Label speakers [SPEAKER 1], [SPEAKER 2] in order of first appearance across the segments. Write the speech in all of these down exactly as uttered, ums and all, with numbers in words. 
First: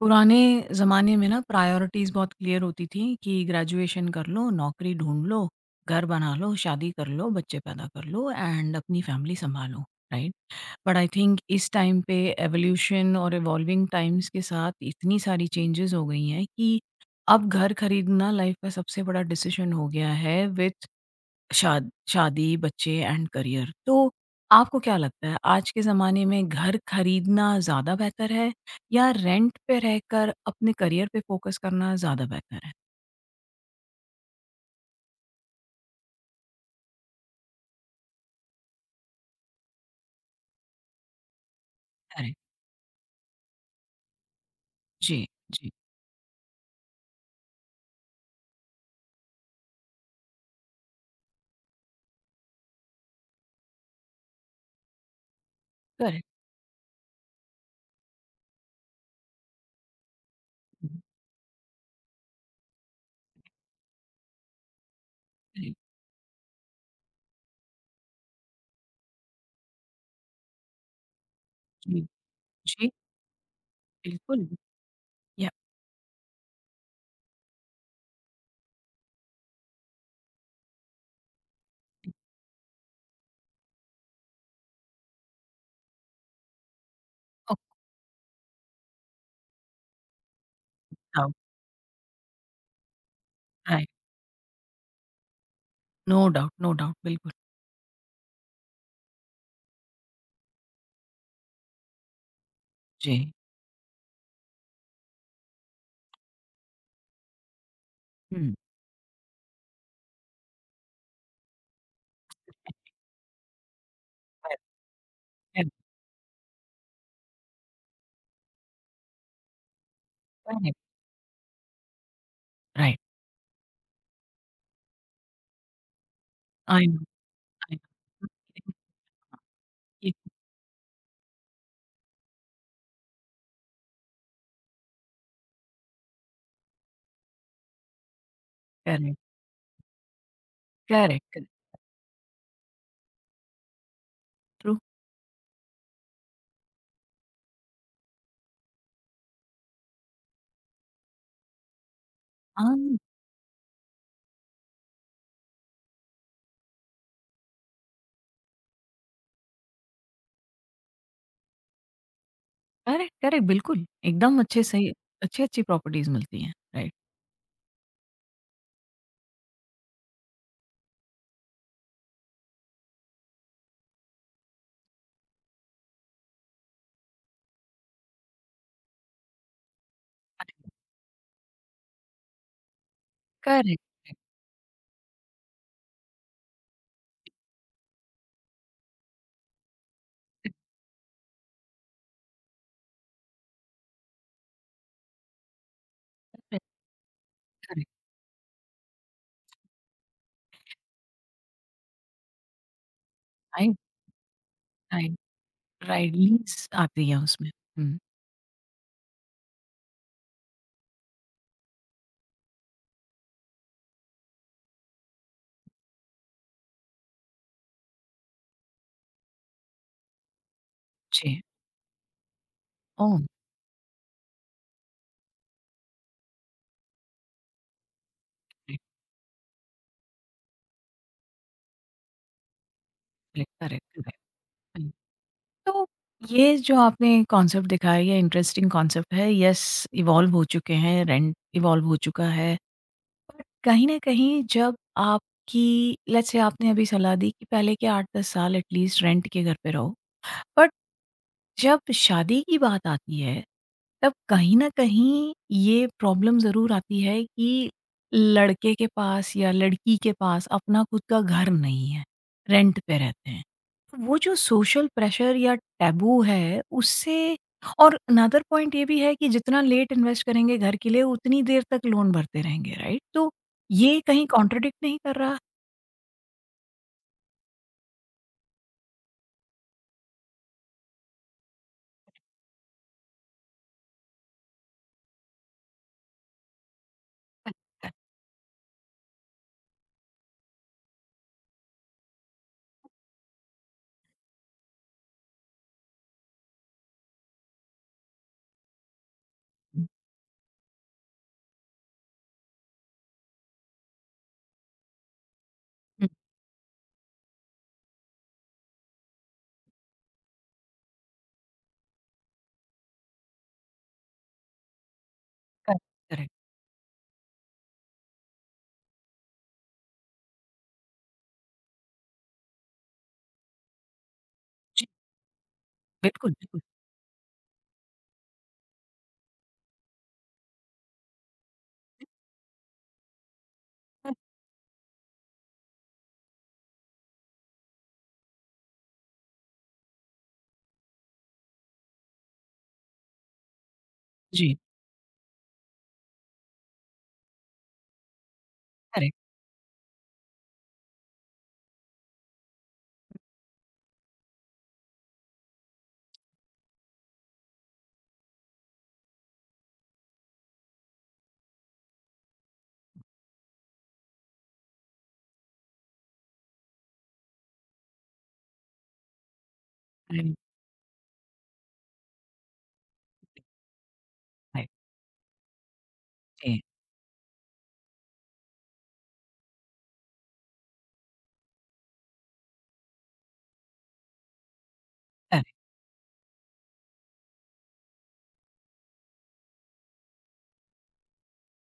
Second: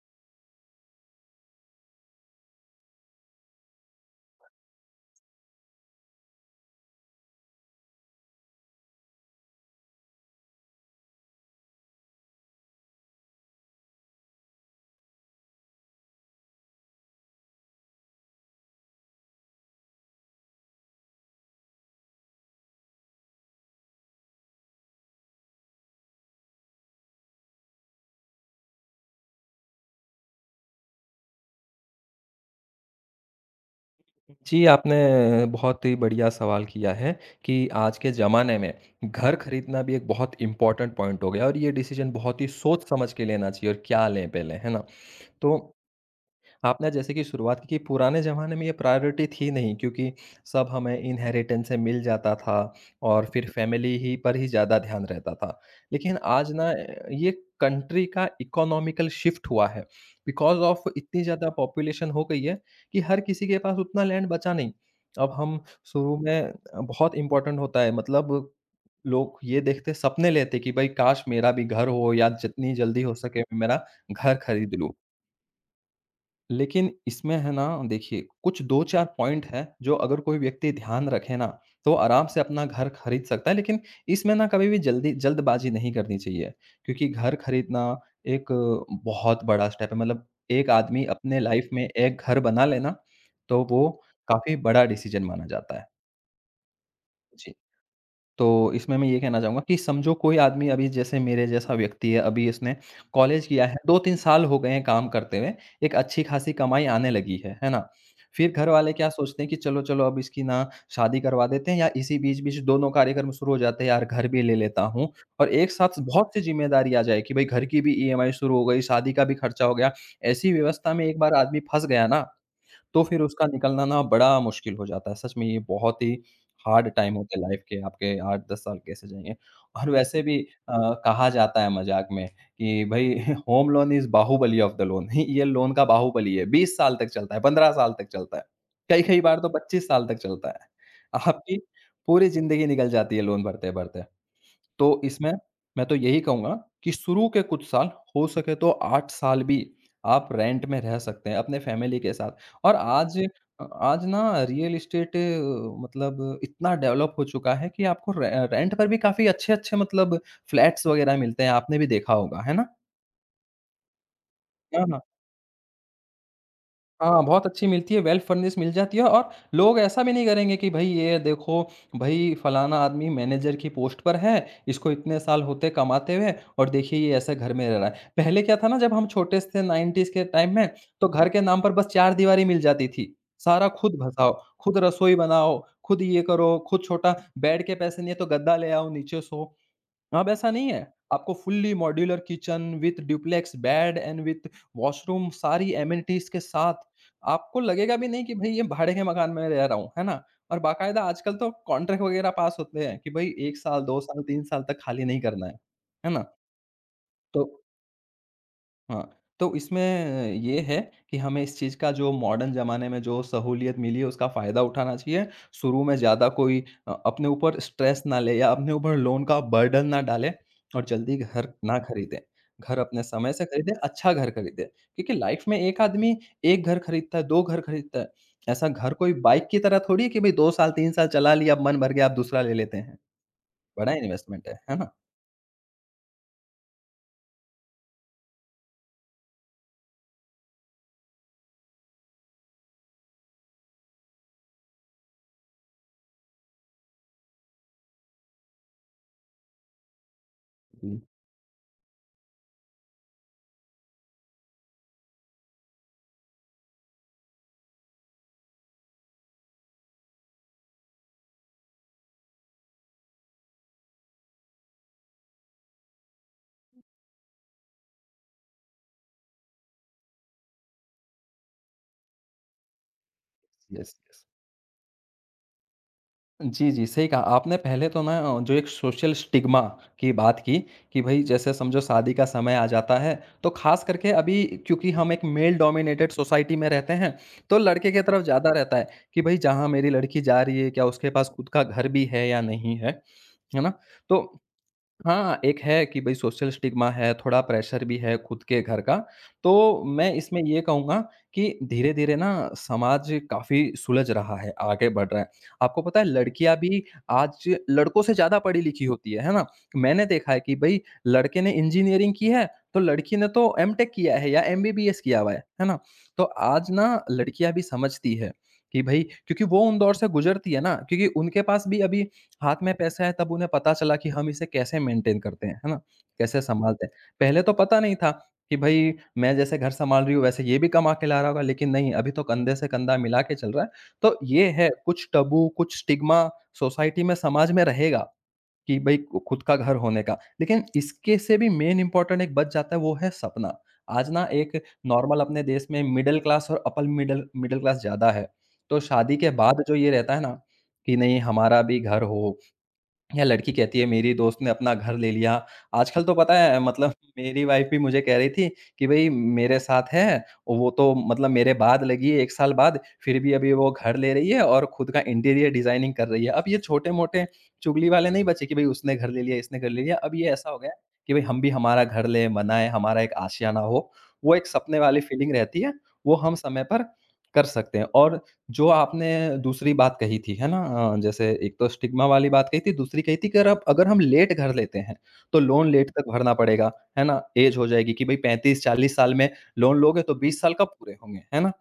[SPEAKER 1] पुराने ज़माने में ना प्रायोरिटीज़ बहुत क्लियर होती थी कि ग्रेजुएशन कर लो, नौकरी ढूँढ लो, घर बना लो, शादी कर लो, बच्चे पैदा कर लो एंड अपनी फैमिली सँभालो, राइट? बट आई थिंक इस टाइम पे एवोल्यूशन और इवॉल्विंग टाइम्स के साथ इतनी सारी चेंजेज़ हो गई हैं कि अब घर खरीदना लाइफ़ का सबसे बड़ा डिसीज़न हो गया है विथ शाद शादी, बच्चे एंड करियर। तो आपको क्या लगता है आज के ज़माने में घर खरीदना ज़्यादा बेहतर है या रेंट पे रहकर अपने करियर पे फ़ोकस करना ज़्यादा बेहतर है?
[SPEAKER 2] जी, आपने बहुत ही बढ़िया सवाल किया है कि आज के ज़माने में घर खरीदना भी एक बहुत इम्पोर्टेंट पॉइंट हो गया है और ये डिसीजन बहुत
[SPEAKER 1] करेक्ट।
[SPEAKER 2] ही सोच समझ के लेना चाहिए और क्या लें पहले, है ना?
[SPEAKER 1] जी,
[SPEAKER 2] तो
[SPEAKER 1] जी।
[SPEAKER 2] आपने जैसे कि शुरुआत की कि पुराने ज़माने में ये प्रायोरिटी थी नहीं क्योंकि सब हमें इनहेरिटेंस से मिल जाता था और फिर फैमिली ही पर ही ज़्यादा ध्यान रहता था। लेकिन
[SPEAKER 1] करेक्ट।
[SPEAKER 2] आज ना अ, ये कंट्री का इकोनॉमिकल शिफ्ट हुआ है। बिकॉज़ ऑफ
[SPEAKER 1] हुँ,
[SPEAKER 2] इतनी ज़्यादा पॉपुलेशन हो गई है कि हर किसी के पास उतना लैंड बचा नहीं। अब हम
[SPEAKER 1] करेक्ट।
[SPEAKER 2] शुरू में अ, बहुत इम्पोर्टेंट होता है मतलब लोग ये देखते सपने लेते कि भाई काश मेरा भी घर
[SPEAKER 1] जी,
[SPEAKER 2] हो या जितनी
[SPEAKER 1] जी,
[SPEAKER 2] जल्दी हो सके मैं मेरा घर
[SPEAKER 1] बिल्कुल।
[SPEAKER 2] खरीद लूँ।
[SPEAKER 1] या
[SPEAKER 2] लेकिन इसमें है ना देखिए कुछ दो चार पॉइंट हैं जो अगर कोई व्यक्ति ध्यान रखे ना, तो आराम से अपना घर खरीद सकता है लेकिन इसमें ना कभी भी जल्दी जल्दबाज़ी नहीं करनी चाहिए। क्योंकि घर
[SPEAKER 1] ओह,
[SPEAKER 2] खरीदना एक बहुत बड़ा स्टेप है मतलब एक आदमी
[SPEAKER 1] डाउट
[SPEAKER 2] अपने लाइफ़ में एक घर बना लेना, तो वो
[SPEAKER 1] राइट।
[SPEAKER 2] काफ़ी बड़ा डिसीज़न माना जाता
[SPEAKER 1] नो डाउट, नो डाउट बिल्कुल।
[SPEAKER 2] है। तो इसमें मैं ये कहना चाहूँगा कि समझो कोई आदमी अभी जैसे मेरे जैसा व्यक्ति है, अभी इसने
[SPEAKER 1] जी।
[SPEAKER 2] कॉलेज किया है, दो तीन साल हो गए हैं काम करते हुए, एक अच्छी-खासी कमाई आने लगी है, है ना? फिर
[SPEAKER 1] हुँ।
[SPEAKER 2] घर वाले क्या सोचते हैं कि चलो, चलो अब इसकी ना शादी करवा देते हैं या इसी बीच-बीच दोनों कार्यक्रम शुरू हो जाते हैं, यार घर भी ले
[SPEAKER 1] करेक्ट,
[SPEAKER 2] लेता हूँ और एक
[SPEAKER 1] करेक्ट,
[SPEAKER 2] साथ बहुत सी ज़िम्मेदारी आ जाए कि भाई घर की भी ईएमआई शुरू हो गई, शादी का भी खर्चा हो गया। ऐसी
[SPEAKER 1] करेक्ट,
[SPEAKER 2] व्यवस्था में एक बार आदमी फँस गया ना
[SPEAKER 1] राइट।
[SPEAKER 2] तो फिर उसका निकलना ना बड़ा मुश्किल हो जाता है। सच में ये बहुत ही
[SPEAKER 1] आई
[SPEAKER 2] हार्ड
[SPEAKER 1] नो,
[SPEAKER 2] टाइम होते हैं लाइफ़
[SPEAKER 1] आई
[SPEAKER 2] के,
[SPEAKER 1] नो।
[SPEAKER 2] आपके आठ दस साल कैसे जाएँगे? और वैसे
[SPEAKER 1] करेक्ट,
[SPEAKER 2] भी अ, कहा जाता है मज़ाक में कि भई home loan is Baahubali of the loan ये लोन का बाहुबली है, बीस साल तक चलता है, पंद्रह साल तक चलता है, कई-कई बार तो पच्चीस साल तक चलता है।
[SPEAKER 1] करेक्ट, करेक्ट,
[SPEAKER 2] आपकी पूरी ज़िंदगी निकल जाती है लोन भरते-भरते।
[SPEAKER 1] ट्रू।
[SPEAKER 2] तो इसमें मैं तो यही कहूँगा कि शुरू के कुछ साल हो सके तो आठ साल भी आप रेंट में रह सकते हैं अपने फैमिली के साथ। और
[SPEAKER 1] हाँ।
[SPEAKER 2] आज अ, आज ना रियल एस्टेट मतलब इतना डेवलप हो चुका है कि आपको रे रेंट पर भी काफ़ी अच्छे-अच्छे मतलब फ्लैट्स वग़ैरह मिलते हैं, आपने भी देखा होगा, है ना?
[SPEAKER 1] करेक्ट, करेक्ट, बिल्कुल, एकदम अच्छे
[SPEAKER 2] हाँ,
[SPEAKER 1] सही
[SPEAKER 2] हाँ।
[SPEAKER 1] अच्छी-अच्छी प्रॉपर्टीज़ मिलती हैं, राइट।
[SPEAKER 2] हाँ, बहुत अच्छी मिलती है, वेल फर्निश्ड मिल जाती है और लोग ऐसा भी नहीं करेंगे कि भई ये देखो, भई फलाना आदमी मैनेजर की पोस्ट पर है, इसको इतने साल होते कमाते हुए और देखिए ये ऐसे घर में रह रहा है। पहले क्या था ना जब हम छोटे थे नाइंटीज़ के टाइम में, तो घर के नाम पर बस चारदीवारी मिल जाती थी। सारा
[SPEAKER 1] करेक्ट,
[SPEAKER 2] खुद भसाओ, खुद रसोई बनाओ, खुद ये करो, खुद छोटा बेड के पैसे नहीं है तो गद्दा ले आओ, नीचे सो। अब ऐसा नहीं है। आपको fully modular kitchen with duplex bed and with washroom सारी एमेनिटीज़ के
[SPEAKER 1] करेक्ट,
[SPEAKER 2] साथ, आपको
[SPEAKER 1] करेक्ट,
[SPEAKER 2] लगेगा भी नहीं कि भई ये भाड़े के मकान में रह रहा हूँ, है ना? और बाकायदा आजकल तो कॉन्ट्रैक्ट वगैरह पास होते हैं कि भई एक
[SPEAKER 1] राइट,
[SPEAKER 2] साल, दो साल, तीन साल तक खाली
[SPEAKER 1] राइट,
[SPEAKER 2] नहीं करना है, है
[SPEAKER 1] राइट,
[SPEAKER 2] ना?
[SPEAKER 1] लीज़ आती है
[SPEAKER 2] तो
[SPEAKER 1] उसमें। हुँ,
[SPEAKER 2] हाँ, तो इसमें ये है कि हमें इस चीज़ का जो मॉडर्न ज़माने में जो सहूलियत मिली है उसका फ़ायदा उठाना चाहिए। शुरू में ज़्यादा कोई अ, अपने ऊपर स्ट्रेस ना ले या अपने ऊपर लोन का बर्डन ना डाले और जल्दी
[SPEAKER 1] जी,
[SPEAKER 2] घर ना खरीदें। घर अपने
[SPEAKER 1] ओह!
[SPEAKER 2] समय से खरीदें, अच्छा घर खरीदें। क्योंकि लाइफ़ में एक आदमी एक घर खरीदता है, दो घर खरीदता है। ऐसा
[SPEAKER 1] राइट,
[SPEAKER 2] घर कोई बाइक की तरह थोड़ी है कि भई दो साल, तीन साल चला लिया, अब मन भर गया, अब दूसरा ले लेते हैं।
[SPEAKER 1] राइट, करेक्ट,
[SPEAKER 2] बड़ा
[SPEAKER 1] करेक्ट,
[SPEAKER 2] इन्वेस्टमेंट है, है
[SPEAKER 1] हुँ।
[SPEAKER 2] ना?
[SPEAKER 1] तो ये जो आपने कॉन्सेप्ट दिखाया ये इंटरेस्टिंग कॉन्सेप्ट है, येस इवॉल्व हो चुके हैं, रेंट इवॉल्व हो चुका है। बट कहीं न कहीं जब आपकी लेट्स से आपने अभी सलाह दी कि पहले के आठ दस साल एटलीस्ट रेंट के घर पे रहो।
[SPEAKER 2] जी,
[SPEAKER 1] जब शादी की बात आती है, तब कहीं न कहीं ये प्रॉब्लम ज़रूर आती है कि लड़के के पास या लड़की के पास अपना खुद का घर नहीं है, रेंट पे रहते हैं। तो वो जो सोशल प्रेशर या टैबू है, उससे और अनदर पॉइंट ये भी है कि जितना लेट इन्वेस्ट करेंगे घर के लिए, उतनी देर तक लोन भरते रहेंगे, राइट? तो
[SPEAKER 2] यस,
[SPEAKER 1] ये
[SPEAKER 2] यस।
[SPEAKER 1] कहीं कॉन्ट्रडिक्ट नहीं कर रहा?
[SPEAKER 2] जी, जी, सही कहा। आपने पहले तो ना अ, जो एक सोशल स्टिग्मा की बात की कि भई जैसे समझो शादी का समय आ जाता है, तो ख़ास करके अभी क्योंकि हम एक मेल डोमिनेटेड सोसाइटी में रहते हैं, तो
[SPEAKER 1] करेक्ट,
[SPEAKER 2] लड़के
[SPEAKER 1] करेक्ट।
[SPEAKER 2] की तरफ ज़्यादा रहता है कि भई जहाँ मेरी लड़की जा रही है, क्या उसके पास खुद का घर भी है या नहीं है, है ना? तो हाँ, एक है कि भई सोशल स्टिग्मा है, थोड़ा प्रेशर भी है खुद के घर का। तो मैं इसमें ये कहूँगा कि धीरे-धीरे ना समाज काफ़ी सुलझ रहा है, आगे बढ़ रहा है। आपको पता है
[SPEAKER 1] हुँ,
[SPEAKER 2] लड़कियाँ भी आज लड़कों से ज़्यादा पढ़ी-लिखी होती है, है ना? मैंने देखा है कि भई लड़के ने इंजीनियरिंग की है, तो लड़की ने तो एमटेक किया है या एमबीबीएस किया हुआ है, है ना?
[SPEAKER 1] करेक्ट,
[SPEAKER 2] तो
[SPEAKER 1] करेक्ट।
[SPEAKER 2] आज ना लड़कियाँ भी समझती है कि भई क्योंकि वो उन दौर से गुज़रती है ना, क्योंकि उनके पास भी अभी हाथ में पैसा है तब उन्हें पता चला कि हम इसे कैसे
[SPEAKER 1] जी,
[SPEAKER 2] मेंटेन करते हैं, है ना?
[SPEAKER 1] बिल्कुल,
[SPEAKER 2] कैसे
[SPEAKER 1] बिल्कुल।
[SPEAKER 2] संभालते हैं। पहले तो पता नहीं था कि भई मैं जैसे घर सँभाल रही हूँ वैसे ये भी कमा के ला रहा होगा लेकिन नहीं अभी तो कंधे से कंधा मिला के चल रहा है। तो ये है कुछ टबू, कुछ स्टिग्मा सोसाइटी में समाज में रहेगा कि भई क खुद का घर होने का। लेकिन इसके से भी मेन इम्पोर्टेंट एक बच जाता है वो है सपना। आज ना
[SPEAKER 1] जी,
[SPEAKER 2] एक नॉर्मल अपने देश में मिडल क्लास और अपर मिडल मिडल क्लास ज़्यादा है। तो
[SPEAKER 1] करेक्ट,
[SPEAKER 2] शादी के बाद जो ये रहता है ना कि नहीं हमारा भी घर हो, या लड़की कहती है मेरी दोस्त ने अपना घर ले लिया। आजकल तो पता है मतलब मेरी वाइफ़ भी मुझे कह रही थी कि भई मेरे साथ है, और वो तो मतलब मेरे बाद लगी है एक साल बाद, फिर भी अभी वो घर ले रही है और खुद का इंटीरियर डिज़ाइनिंग कर रही है। अब ये छोटे-मोटे चुगली वाले नहीं बचे कि भई उसने घर ले लिया, इसने घर ले लिया। अब ये
[SPEAKER 1] करेक्ट।
[SPEAKER 2] ऐसा हो गया है कि भई हम भी हमारा घर लें, बनाएँ, हमारा एक आशियाना हो। वो एक सपने वाली फीलिंग रहती है, वो हम
[SPEAKER 1] जी,
[SPEAKER 2] समय पर कर सकते हैं और जो आपने दूसरी बात कही थी, है ना? अ, जैसे एक तो स्टिग्मा वाली बात कही थी, दूसरी कही थी कि अगर आप अगर हम लेट घर लेते हैं, तो
[SPEAKER 1] करेक्ट,
[SPEAKER 2] लोन लेट तक भरना पड़ेगा, है ना? ऐज हो जाएगी कि भई पैंतीस चालीस साल में लोन लोगे तो बीस साल कब पूरे होंगे, है ना?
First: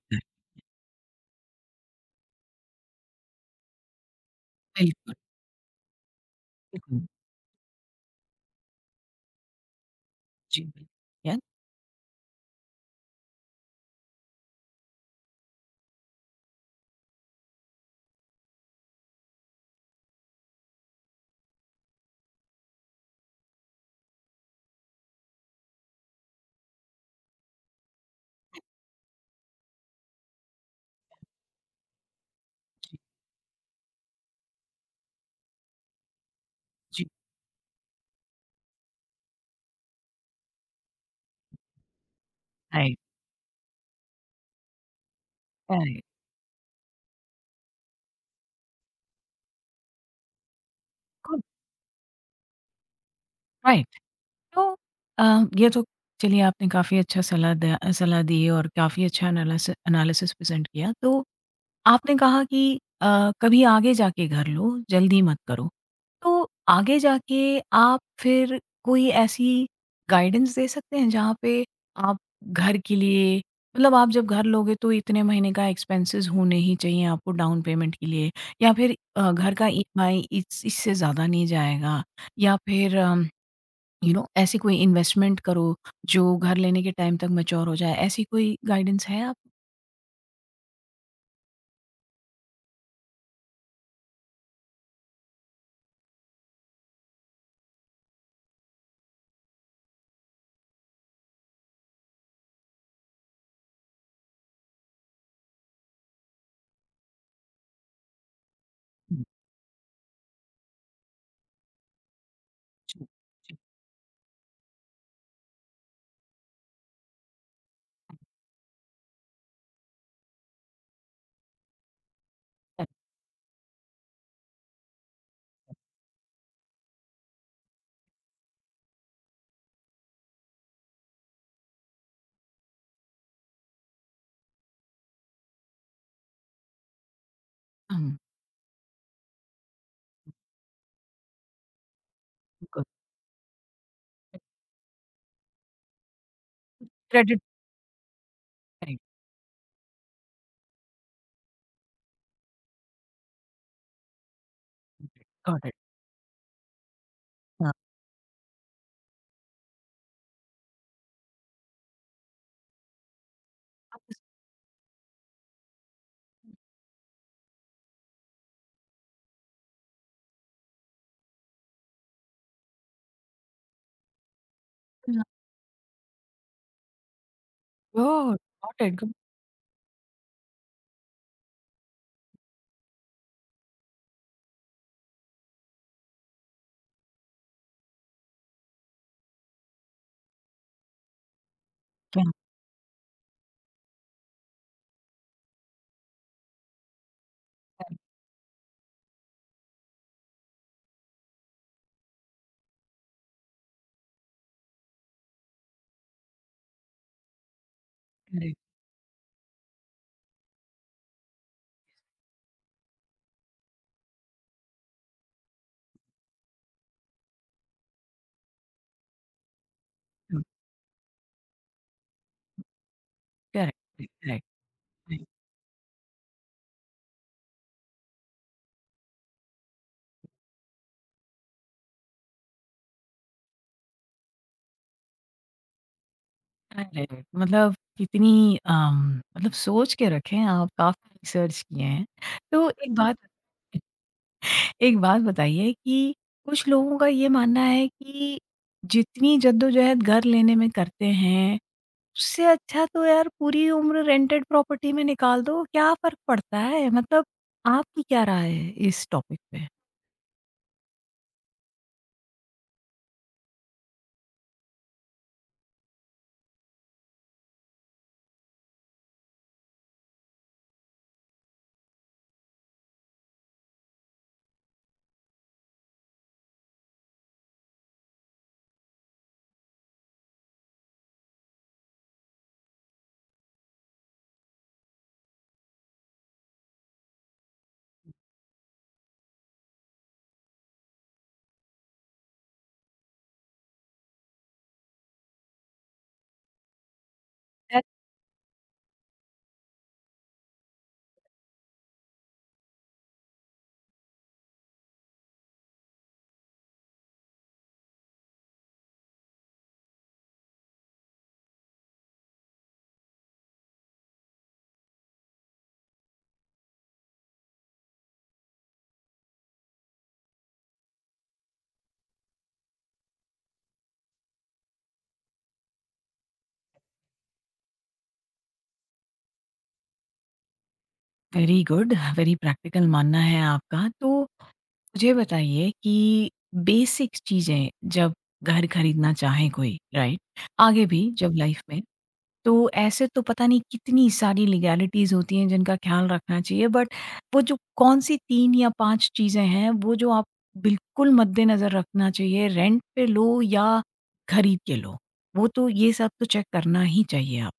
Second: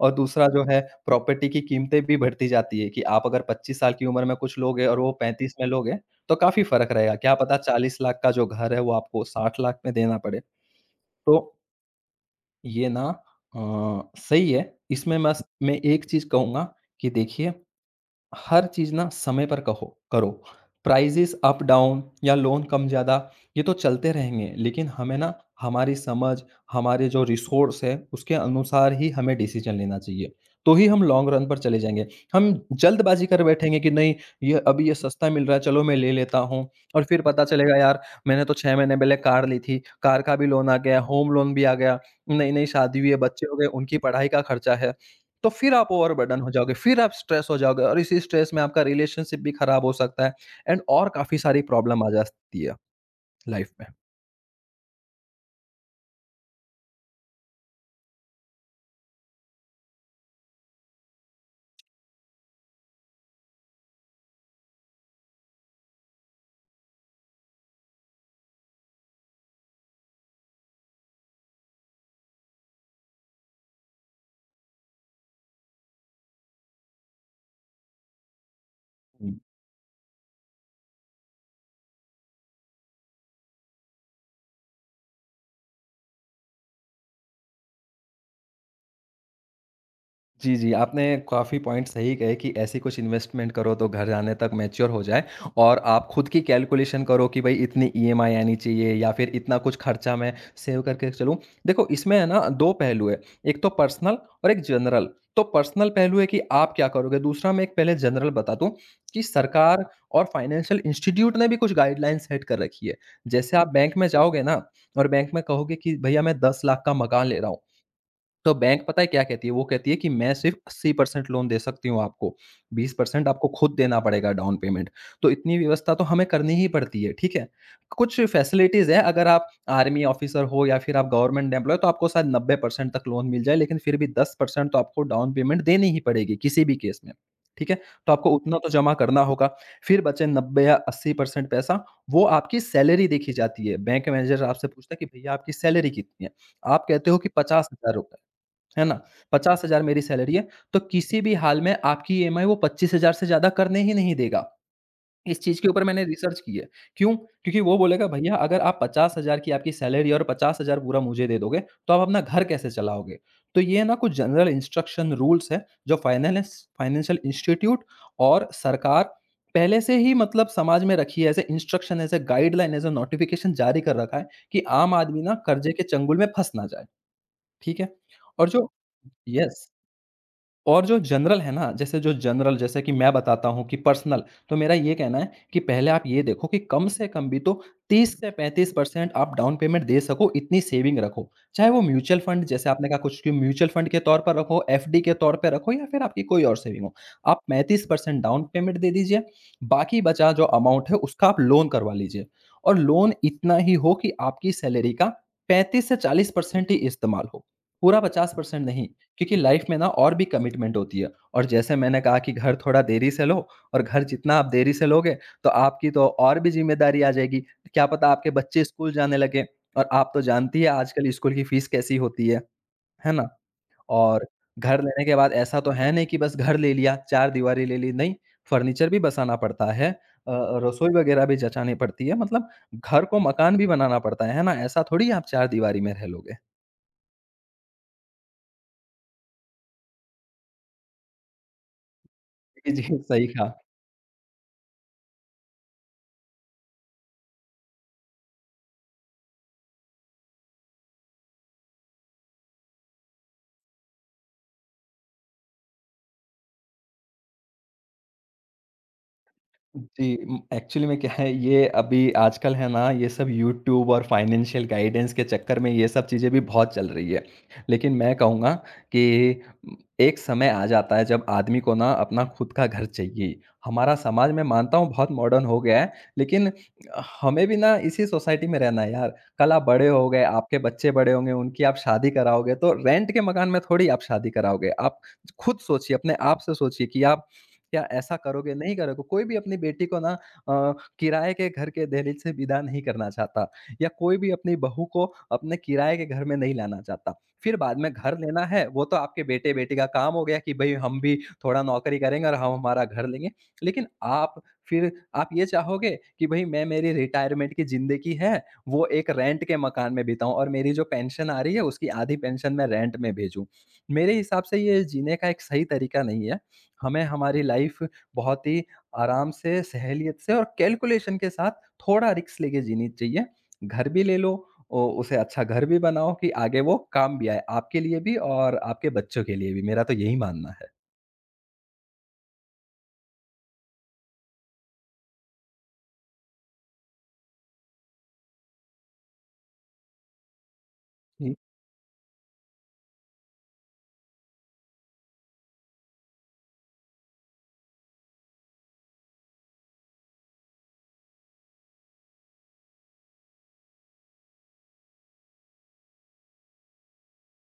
[SPEAKER 2] और दूसरा जो है प्रॉपर्टी की कीमतें भी बढ़ती जाती है कि आप अगर पच्चीस साल की उम्र में कुछ लोगे और वो
[SPEAKER 1] बिल्कुल,
[SPEAKER 2] पैंतीस में लोगे, तो काफ़ी फ़र्क
[SPEAKER 1] बिल्कुल,
[SPEAKER 2] रहेगा। क्या पता 40 लाख का जो घर है वो आपको 60 लाख में देना पड़े।
[SPEAKER 1] जी, बिल्कुल। या
[SPEAKER 2] तो ये ना अ, सही है। इसमें बस मैं एक चीज़ कहूँगा कि देखिए हर चीज़ ना समय पर कहो करो। प्राइसेज़ अप-डाउन या लोन कम-ज़्यादा ये तो चलते रहेंगे, लेकिन हमें ना हमारी समझ, हमारे जो रिसोर्स है, उसके अनुसार ही हमें डिसीज़न लेना चाहिए। तो ही हम लॉन्ग रन पर चले जाएँगे। हम
[SPEAKER 1] जी,
[SPEAKER 2] जल्दबाज़ी कर बैठेंगे कि नहीं ये अभी ये सस्ता मिल रहा है, चलो मैं ले लेता हूँ और
[SPEAKER 1] जी,
[SPEAKER 2] फिर पता चलेगा यार मैंने तो छह महीने पहले कार ली थी, कार का भी लोन आ गया, होम लोन भी आ गया, नई-नई शादी
[SPEAKER 1] राइट,
[SPEAKER 2] हुई है, बच्चे हो गए, उनकी पढ़ाई का खर्चा है। तो फिर आप
[SPEAKER 1] करेक्ट,
[SPEAKER 2] ओवरबर्डन हो जाओगे, फिर आप स्ट्रेस हो जाओगे और इसी स्ट्रेस में आपका रिलेशनशिप भी खराब हो सकता है एंड और काफ़ी
[SPEAKER 1] गुड,
[SPEAKER 2] सारी प्रॉब्लम आ जाती है लाइफ
[SPEAKER 1] राइट। तो अ, ये तो चलिए आपने काफ़ी अच्छा सलाह दिया सलाह दी और काफ़ी अच्छा एनालिसि एनालिसिस प्रेज़ेंट किया। तो आपने कहा कि अ, कभी आगे जाके घर लो, जल्दी मत करो। तो आगे जाके आप फिर कोई ऐसी गाइडेंस दे सकते हैं जहाँ पे आप घर के लिए मतलब आप जब घर लोगे तो इतने महीने का एक्सपेंसेस होने ही चाहिए आपको डाउन पेमेंट के लिए या फिर अ,
[SPEAKER 2] में।
[SPEAKER 1] घर का ईएमआई इस इससे ज़्यादा नहीं जाएगा या फिर अम, यू नो ऐसी कोई इन्वेस्टमेंट करो जो घर लेने के टाइम तक मैच्योर हो जाए, ऐसी कोई गाइडेंस है आप।
[SPEAKER 2] जी, जी, आपने काफ़ी पॉइंट सही कहे कि ऐसी कुछ इन्वेस्टमेंट करो तो घर जाने तक मैच्योर हो जाए और आप खुद की कैलकुलेशन करो कि भाई इतनी ईएमआई आनी चाहिए या फिर इतना कुछ खर्चा मैं सेव करके चलूँ। देखो इसमें है ना दो पहलू है, एक तो पर्सनल और एक जनरल। तो पर्सनल पहलू है कि आप क्या करोगे? दूसरा मैं एक पहले जनरल बता दूँ कि
[SPEAKER 1] जी,
[SPEAKER 2] सरकार और फाइनेंशियल इंस्टीट्यूट ने भी कुछ गाइडलाइन सेट कर रखी है। जैसे
[SPEAKER 1] जी।
[SPEAKER 2] आप बैंक में जाओगे ना और बैंक में कहोगे कि भैया मैं दस लाख का मकान ले रहा हूँ। तो बैंक पता है क्या कहती है? वो कहती है कि मैं सिर्फ़ अस्सी परसेंट लोन दे सकती हूँ आपको, बीस परसेंट आपको खुद देना पड़ेगा डाउन पेमेंट। तो इतनी व्यवस्था तो हमें करनी ही पड़ती है, ठीक है? कुछ फैसिलिटीज़ हैं अगर आप आर्मी ऑफ़िसर हो या फिर आप गवर्नमेंट एम्प्लॉयी तो आपको शायद नब्बे परसेंट तक लोन मिल जाए, लेकिन फिर भी दस परसेंट तो आपको डाउन पेमेंट देनी ही पड़ेगी किसी भी केस में, ठीक है? तो
[SPEAKER 1] हुँ,
[SPEAKER 2] आपको उतना तो जमा करना होगा। फिर बचे नब्बे या अस्सी प्रतिशत पैसा, वो आपकी
[SPEAKER 1] बिल्कुल।
[SPEAKER 2] सैलरी देखी जाती है। बैंक मैनेजर आपसे पूछता है कि भैया आपकी सैलरी कितनी है? आप कहते हो कि
[SPEAKER 1] क्रेडिट
[SPEAKER 2] ₹पचास हज़ार रुपये है ना?
[SPEAKER 1] राइट,
[SPEAKER 2] पचास हज़ार मेरी सैलरी है, तो किसी भी हाल में आपकी ईएमआई वो पच्चीस हज़ार से ज़्यादा करने ही नहीं देगा। इस चीज़
[SPEAKER 1] गॉट
[SPEAKER 2] के
[SPEAKER 1] इट।
[SPEAKER 2] ऊपर मैंने रिसर्च की है। क्यों? क्योंकि
[SPEAKER 1] हाँ।
[SPEAKER 2] वो बोलेगा भैया अगर आप पचास हज़ार की आपकी सैलरी है और पचास हज़ार पूरा मुझे दे दोगे, तो आप अपना घर कैसे चलाओगे? तो ये ना कुछ जनरल इंस्ट्रक्शन रूल्स हैं, जो फाइनेलिस फाइनेंशियल इंस्टीट्यूट और सरकार पहले से ही मतलब समाज में रखी है as a instruction, as a guideline, as a notification जारी कर रखा है कि आम आदमी ना कर्जे के चंगुल में फँस ना जाए। ठीक है?
[SPEAKER 1] ओह!
[SPEAKER 2] और जो
[SPEAKER 1] गॉट इट गुड
[SPEAKER 2] यस। और जो जनरल है ना, जैसे जो जनरल जैसे कि मैं बताता हूँ कि पर्सनल। तो मेरा ये कहना है कि पहले आप ये देखो कि कम से कम भी तो तीस से पैंतीस प्रतिशत आप डाउन पेमेंट दे सको, इतनी सेविंग रखो। चाहे वो म्यूचुअल
[SPEAKER 1] क्या?
[SPEAKER 2] फंड जैसे आपने कहा कुछ कि म्यूचुअल फंड के तौर पर रखो, एफडी के तौर पे रखो या फिर आपकी कोई और सेविंग हो। आप
[SPEAKER 1] करेक्ट,
[SPEAKER 2] पैंतीस प्रतिशत डाउन पेमेंट दे दीजिए, बाकी बचा जो अमाउंट है उसका आप लोन करवा लीजिए और लोन इतना ही हो कि आपकी सैलरी का पैंतीस से चालीस प्रतिशत ही इस्तेमाल हो, पूरा
[SPEAKER 1] करेक्ट,
[SPEAKER 2] पचास प्रतिशत नहीं। क्योंकि लाइफ में ना और भी कमिटमेंट होती है, और जैसे मैंने कहा कि घर थोड़ा देरी से लो, और घर जितना आप देरी से लोगे तो आपकी तो और भी ज़िम्मेदारी आ जाएगी। क्या पता आपके बच्चे स्कूल जाने लगें और आप तो
[SPEAKER 1] हुँ,
[SPEAKER 2] जानती हैं आजकल स्कूल की फ़ीस कैसी होती है, है ना?
[SPEAKER 1] करेक्ट,
[SPEAKER 2] और
[SPEAKER 1] करेक्ट,
[SPEAKER 2] घर लेने के
[SPEAKER 1] करेक्ट,
[SPEAKER 2] बाद ऐसा तो है नहीं कि बस घर ले लिया, चारदीवारी ले ली, नहीं, फर्नीचर भी बसाना पड़ता है। अ, रसोई वगैरह भी जचानी पड़ती है, मतलब घर को मकान भी बनाना पड़ता है, है ना? ऐसा थोड़ी आप चारदीवारी में रह लोगे।
[SPEAKER 1] करेक्ट मतलब कितनी अम, मतलब सोच के रखे हैं आप, काफ़ी रिसर्च किए हैं। तो
[SPEAKER 2] जी,
[SPEAKER 1] एक
[SPEAKER 2] जी,
[SPEAKER 1] बात
[SPEAKER 2] सही कहा।
[SPEAKER 1] एक बात बताइए कि कुछ लोगों का ये मानना है कि जितनी जद्दोजहद घर लेने में करते हैं, उससे अच्छा तो यार पूरी उम्र रेंटेड प्रॉपर्टी में निकाल दो, क्या फ़र्क पड़ता है? मतलब आपकी क्या राय है इस टॉपिक पे?
[SPEAKER 2] जी, एक्चुअली में क्या है, ये अभी आजकल है ना ये सब यूट्यूब और फाइनेंशियल गाइडेंस के चक्कर में ये सब चीज़ें भी बहुत चल रही है। लेकिन मैं कहूँगा कि एक समय आ जाता है जब आदमी को ना अपना खुद का घर चाहिए। हमारा समाज मैं मानता हूँ बहुत मॉडर्न हो गया है, लेकिन हमें भी ना इसी सोसाइटी में रहना है यार। कल आप बड़े हो गए, आपके बच्चे बड़े होंगे, उनकी आप शादी कराओगे तो रेंट के मकान में थोड़ी आप शादी कराओगे। आप खुद सोचिए, अपने आप से सोचिए कि आप क्या ऐसा करोगे? नहीं करोगे? कोई भी अपनी बेटी को ना अ, किराए के घर के दहलीज से विदा नहीं करना चाहता, या कोई भी अपनी बहू को अपने किराए के घर में नहीं लाना चाहता। फिर बाद में घर लेना है, वो तो आपके बेटे-बेटी का काम हो गया कि भई हम भी थोड़ा नौकरी करेंगे और हम हमारा घर लेंगे। लेकिन आप फिर आप ये चाहोगे कि भई मैं, मेरी रिटायरमेंट की ज़िंदगी है, वो एक रेंट के मकान में बिताऊँ और मेरी जो पेंशन आ रही है उसकी आधी पेंशन मैं रेंट में भेजूँ। मेरे हिसाब से ये जीने का एक सही तरीका नहीं है। हमें हमारी लाइफ बहुत ही आराम से, सहेलियत से और कैलकुलेशन के साथ थोड़ा रिस्क लेके जीनी चाहिए। घर भी ले लो, ओ उसे अच्छा घर भी बनाओ कि आगे वो काम भी आए, आपके लिए भी और आपके बच्चों के लिए भी। मेरा तो यही मानना
[SPEAKER 1] वेरी गुड, वेरी प्रैक्टिकल मानना है आपका। तो मुझे बताइए कि बेसिक्स चीज़ें जब घर खरीदना चाहे कोई, राइट? आगे भी जब
[SPEAKER 2] है।
[SPEAKER 1] लाइफ़ में, तो ऐसे तो पता नहीं कितनी सारी लीगैलिटीज़ होती हैं जिनका ख़्याल रखना चाहिए बट वो जो कौन सी तीन या पाँच चीज़ें हैं वो जो आप बिल्कुल मद्देनज़र रखना चाहिए रेंट पे लो या खरीद के लो? वो तो ये सब तो चेक करना ही चाहिए आप।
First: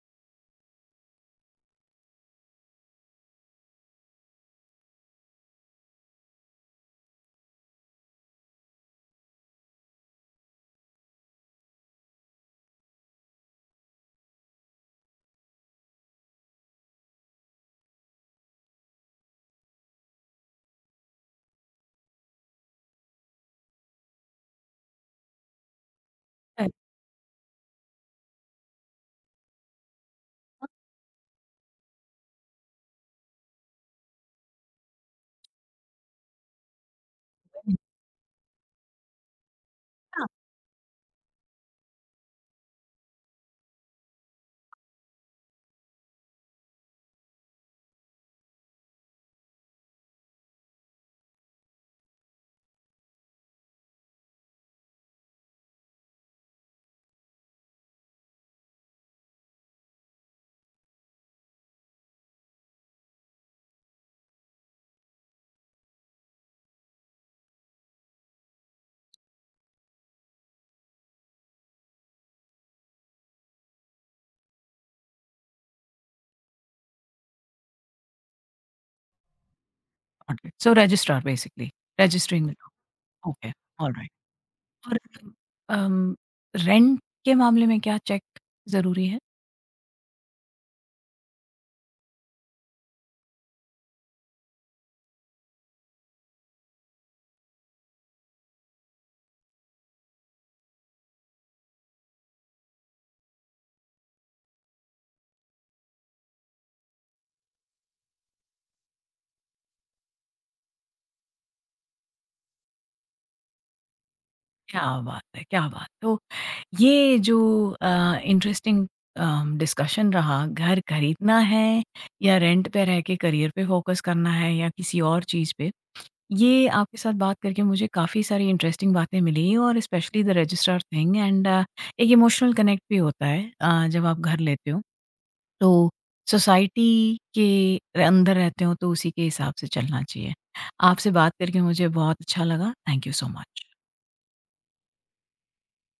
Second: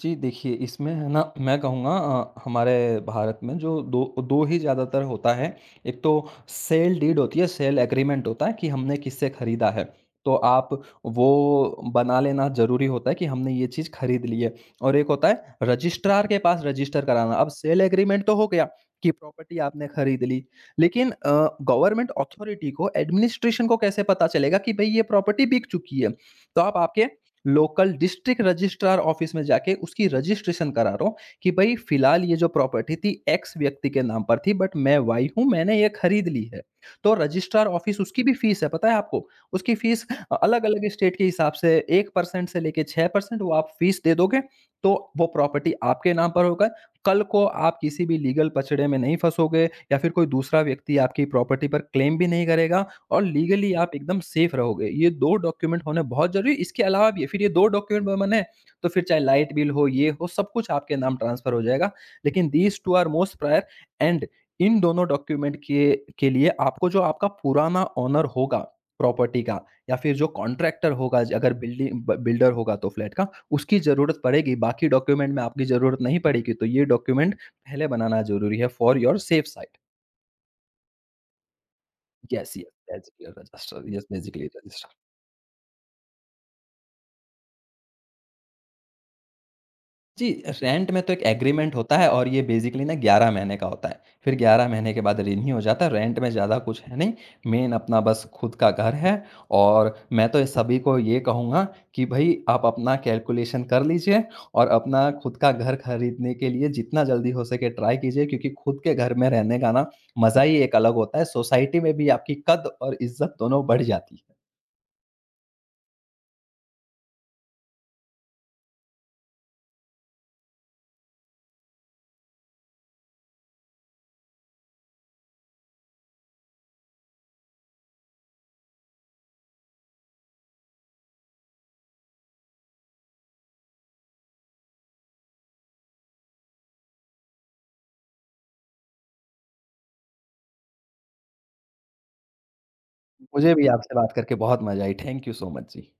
[SPEAKER 2] जी, देखिए इसमें है ना, मैं कहूँगा अ, हमारे भारत में जो दो दो ही ज़्यादातर होता है। एक तो सेल डीड होती है, सेल एग्रीमेंट होता है कि हमने किससे खरीदा है। तो आप वो बना लेना ज़रूरी होता है कि हमने ये चीज़ खरीद ली है। और एक होता है रजिस्ट्रार के पास रजिस्टर कराना। अब सेल एग्रीमेंट तो हो गया कि प्रॉपर्टी आपने खरीद ली। लेकिन अ, गवर्नमेंट अथॉरिटी को, एडमिनिस्ट्रेशन को कैसे पता चलेगा कि भई ये प्रॉपर्टी बिक चुकी है? तो
[SPEAKER 1] करेक्ट।
[SPEAKER 2] आप आपके लोकल डिस्ट्रिक्ट रजिस्ट्रार ऑफिस में जाके उसकी रजिस्ट्रेशन करा रहा हूँ कि भाई फिलहाल ये जो प्रॉपर्टी थी एक्स व्यक्ति के नाम पर थी, बट मैं वाई हूँ, मैंने ये खरीद ली है। तो रजिस्ट्रार ऑफिस, उसकी भी फीस है, पता है आपको? उसकी फीस अलग-अलग स्टेट के हिसाब से एक प्रतिशत से लेके छह प्रतिशत वो आप फीस दे दोगे, तो वो प्रॉपर्टी आपके नाम पर होगा। कल को आप किसी भी लीगल पचड़े में नहीं फँसोगे या फिर कोई दूसरा व्यक्ति आपकी प्रॉपर्टी पर क्लेम भी नहीं करेगा, और लीगली आप एकदम सेफ रहोगे। ये दो डॉक्यूमेंट होना बहुत ज़रूरी है। इसके अलावा भी फिर ये दो डॉक्यूमेंट बने तो फिर चाहे लाइट बिल हो, ये हो, सब कुछ आपके नाम ट्रांसफ़र हो जाएगा। लेकिन दीज़ दो आर मोस्ट प्रायर, एंड इन दोनों डॉक्यूमेंट के के लिए आपको, जो आपका पुराना ओनर होगा प्रॉपर्टी का, या फिर जो कॉन्ट्रैक्टर होगा, ज अगर बिल्डिंग ब बिल्डर होगा तो फ्लैट का, उसकी ज़रूरत पड़ेगी। बाकी डॉक्यूमेंट में आपकी ज़रूरत नहीं पड़ेगी। तो ये डॉक्यूमेंट पहले बनाना ज़रूरी है, for your safe side.
[SPEAKER 1] So registrar basically, registering
[SPEAKER 2] yes, yes, that's your
[SPEAKER 1] okay,
[SPEAKER 2] register, yes,
[SPEAKER 1] alright
[SPEAKER 2] basically register.
[SPEAKER 1] और अम, रेंट के मामले में क्या चेक ज़रूरी है?
[SPEAKER 2] जी, रेंट में तो एक एग्रीमेंट होता है और ये बेसिकली ना ग्यारह महीने का होता है। फिर ग्यारह महीने के बाद रिन्यू हो जाता है, रेंट में ज़्यादा कुछ है नहीं। मेन अपना बस खुद का घर है, और मैं तो सभी को ये कहूँगा कि भई आप अपना कैलकुलेशन कर लीजिए और अपना खुद का घर खरीदने के लिए जितना जल्दी हो सके ट्राई कीजिए, क्योंकि खुद के घर में रहने का ना मज़ा ही एक अलग होता है। सोसाइटी में भी आपकी कद और इज़्ज़त दोनों बढ़ जाती है।
[SPEAKER 1] क्या बात है, क्या बात! तो ये जो अ, इंटरेस्टिंग अम, डिस्कशन रहा, घर खरीदना है या रेंट पे रह के करियर पे फ़ोकस करना है या किसी और चीज़ पे, ये आपके साथ बात करके मुझे काफ़ी सारी इंटरेस्टिंग बातें मिली और specially the registrar thing and एक इमोशनल कनेक्ट भी होता है अ, जब आप घर लेते हो। तो सोसाइटी के अंदर रहते हो तो उसी के हिसाब से चलना चाहिए। आपसे बात करके मुझे बहुत अच्छा लगा। थैंक यू सो
[SPEAKER 2] मुझे भी
[SPEAKER 1] मच।
[SPEAKER 2] आपसे बात करके बहुत मज़ा आई। Thank you so much ji.